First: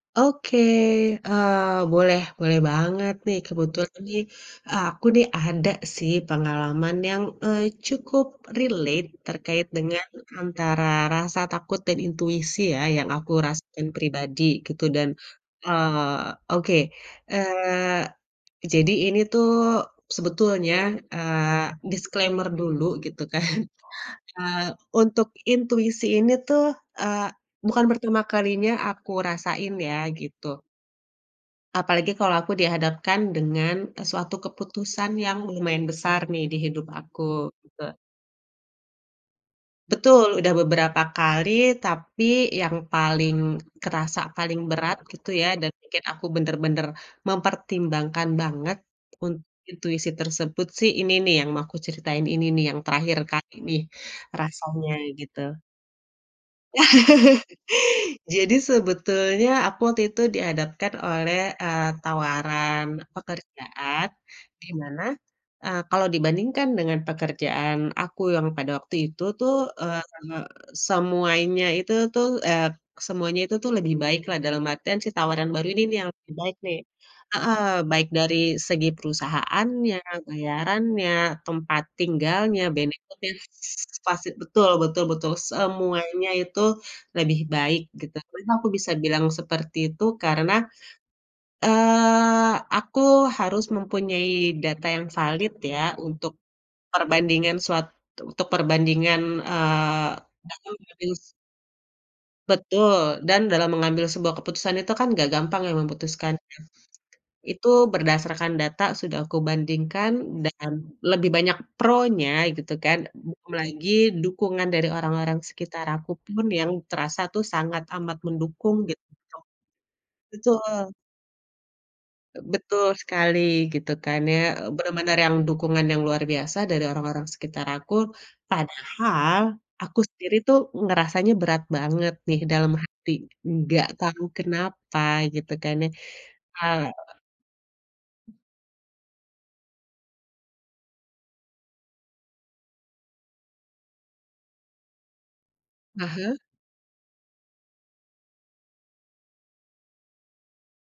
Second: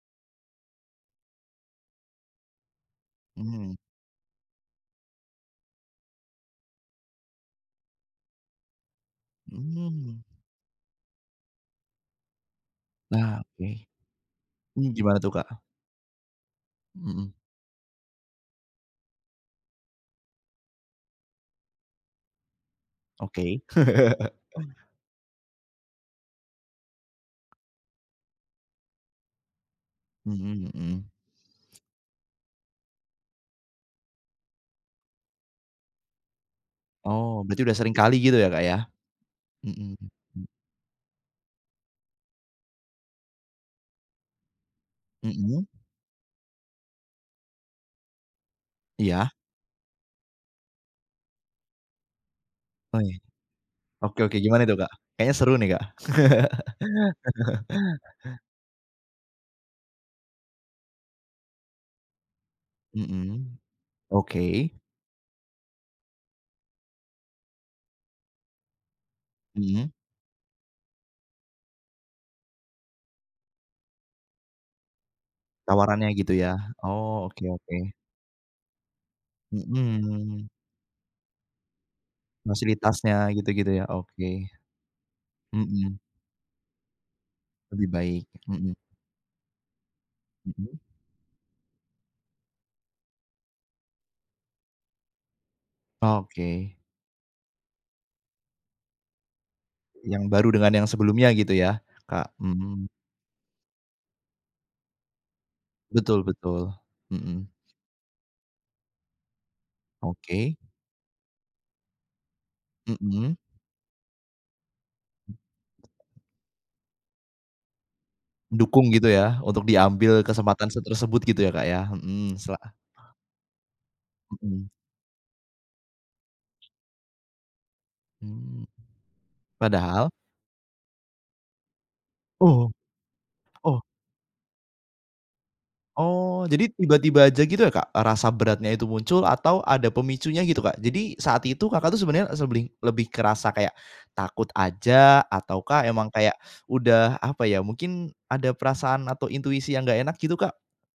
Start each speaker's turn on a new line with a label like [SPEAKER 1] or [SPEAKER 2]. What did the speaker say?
[SPEAKER 1] Oke, eee, boleh boleh banget nih.
[SPEAKER 2] Hmm.
[SPEAKER 1] Kebetulan nih aku nih ada sih pengalaman yang, eee, cukup relate terkait dengan
[SPEAKER 2] Hmm.
[SPEAKER 1] antara rasa takut dan intuisi ya yang aku
[SPEAKER 2] Nah, oke.
[SPEAKER 1] rasain pribadi gitu
[SPEAKER 2] Hmm,
[SPEAKER 1] dan
[SPEAKER 2] gimana tuh, Kak?
[SPEAKER 1] eee, oke.
[SPEAKER 2] Mhm.
[SPEAKER 1] Eee, jadi ini tuh sebetulnya, eee, disclaimer dulu gitu kan,
[SPEAKER 2] Oke.
[SPEAKER 1] eee, untuk intuisi ini tuh, eee, bukan pertama kalinya aku rasain ya gitu.
[SPEAKER 2] Mhm mhm.
[SPEAKER 1] Apalagi kalau aku dihadapkan dengan suatu keputusan yang lumayan besar nih di hidup
[SPEAKER 2] Oh,
[SPEAKER 1] aku,
[SPEAKER 2] berarti udah
[SPEAKER 1] gitu.
[SPEAKER 2] sering kali gitu ya, Kak, ya? Mhm
[SPEAKER 1] Betul,
[SPEAKER 2] mhm.
[SPEAKER 1] udah beberapa kali tapi yang paling kerasa, paling berat gitu ya
[SPEAKER 2] Mhm.
[SPEAKER 1] dan pikir aku bener-bener mempertimbangkan banget
[SPEAKER 2] Iya.
[SPEAKER 1] untuk intuisi tersebut sih ini nih yang mau aku ceritain ini nih yang
[SPEAKER 2] Oiy
[SPEAKER 1] terakhir kali nih
[SPEAKER 2] oke oke gimana tuh, Kak?
[SPEAKER 1] rasanya,
[SPEAKER 2] Kayaknya
[SPEAKER 1] gitu.
[SPEAKER 2] seru nih, Kak.
[SPEAKER 1] Jadi sebetulnya aku waktu itu dihadapkan oleh, eee, tawaran
[SPEAKER 2] Mhm,
[SPEAKER 1] pekerjaan,
[SPEAKER 2] oke.
[SPEAKER 1] dimana, eee, kalau dibandingkan dengan pekerjaan aku yang pada waktu itu tuh,
[SPEAKER 2] Mhm.
[SPEAKER 1] eee, semuanya itu tuh eee, semuanya itu tuh lebih baik dalam artian si tawaran baru ini nih
[SPEAKER 2] Tawarannya
[SPEAKER 1] yang lebih
[SPEAKER 2] gitu ya?
[SPEAKER 1] baik nih.
[SPEAKER 2] Oh, oke
[SPEAKER 1] Heeh,
[SPEAKER 2] oke.
[SPEAKER 1] baik dari segi perusahaannya,
[SPEAKER 2] Mhm.
[SPEAKER 1] bayarannya, tempat tinggalnya,
[SPEAKER 2] Fasilitasnya
[SPEAKER 1] benefitnya,.
[SPEAKER 2] gitu-gitu, ya oke.
[SPEAKER 1] [unintelligible] Betul betul betul
[SPEAKER 2] Mhm.
[SPEAKER 1] semuanya itu lebih baik
[SPEAKER 2] Lebih
[SPEAKER 1] gitu
[SPEAKER 2] baik,
[SPEAKER 1] kan. Kenapa aku
[SPEAKER 2] mhm.
[SPEAKER 1] bisa bilang seperti itu karena,
[SPEAKER 2] Mhm.
[SPEAKER 1] eee, aku harus mempunyai data yang valid ya untuk
[SPEAKER 2] Oke.
[SPEAKER 1] perbandingan suatu untuk perbandingan, eee,.
[SPEAKER 2] Yang baru dengan yang
[SPEAKER 1] [unintelligible]
[SPEAKER 2] sebelumnya gitu ya, Kak, mhm.
[SPEAKER 1] Betul, dan dalam mengambil sebuah keputusan itu kan gak gampang ya
[SPEAKER 2] Betul
[SPEAKER 1] memutuskannya.
[SPEAKER 2] betul, mhm.
[SPEAKER 1] Itu berdasarkan data sudah aku bandingkan
[SPEAKER 2] Oke.
[SPEAKER 1] dan lebih banyak pro-nya, gitu kan.
[SPEAKER 2] Mhm.
[SPEAKER 1] Belum lagi dukungan dari orang-orang sekitar aku pun yang terasa tuh sangat amat mendukung
[SPEAKER 2] Dukung
[SPEAKER 1] gitu.
[SPEAKER 2] gitu ya, untuk diambil kesempatan se
[SPEAKER 1] Betul.
[SPEAKER 2] tersebut gitu ya, Kak, ya? Mhm, sela
[SPEAKER 1] Betul sekali gitu kan ya.
[SPEAKER 2] Mhm.
[SPEAKER 1] Bener-bener yang dukungan yang luar biasa dari orang-orang sekitar aku.
[SPEAKER 2] Hmm,
[SPEAKER 1] Padahal aku
[SPEAKER 2] padahal?
[SPEAKER 1] sendiri tuh ngerasanya berat banget nih
[SPEAKER 2] Oh
[SPEAKER 1] dalam hati,
[SPEAKER 2] oh.
[SPEAKER 1] nggak tahu kenapa gitu kan ya,
[SPEAKER 2] Oh, jadi
[SPEAKER 1] eee
[SPEAKER 2] tiba-tiba aja gitu ya, Kak? Rasa beratnya itu muncul atau ada pemicunya gitu, Kak? Jadi saat itu, Kakak, tuh sebenernya seblih lebih kerasa kayak takut aja atau kah emang
[SPEAKER 1] Heeh.
[SPEAKER 2] kayak udah apa ya, mungkin ada perasaan atau intuisi yang gak enak gitu, Kak?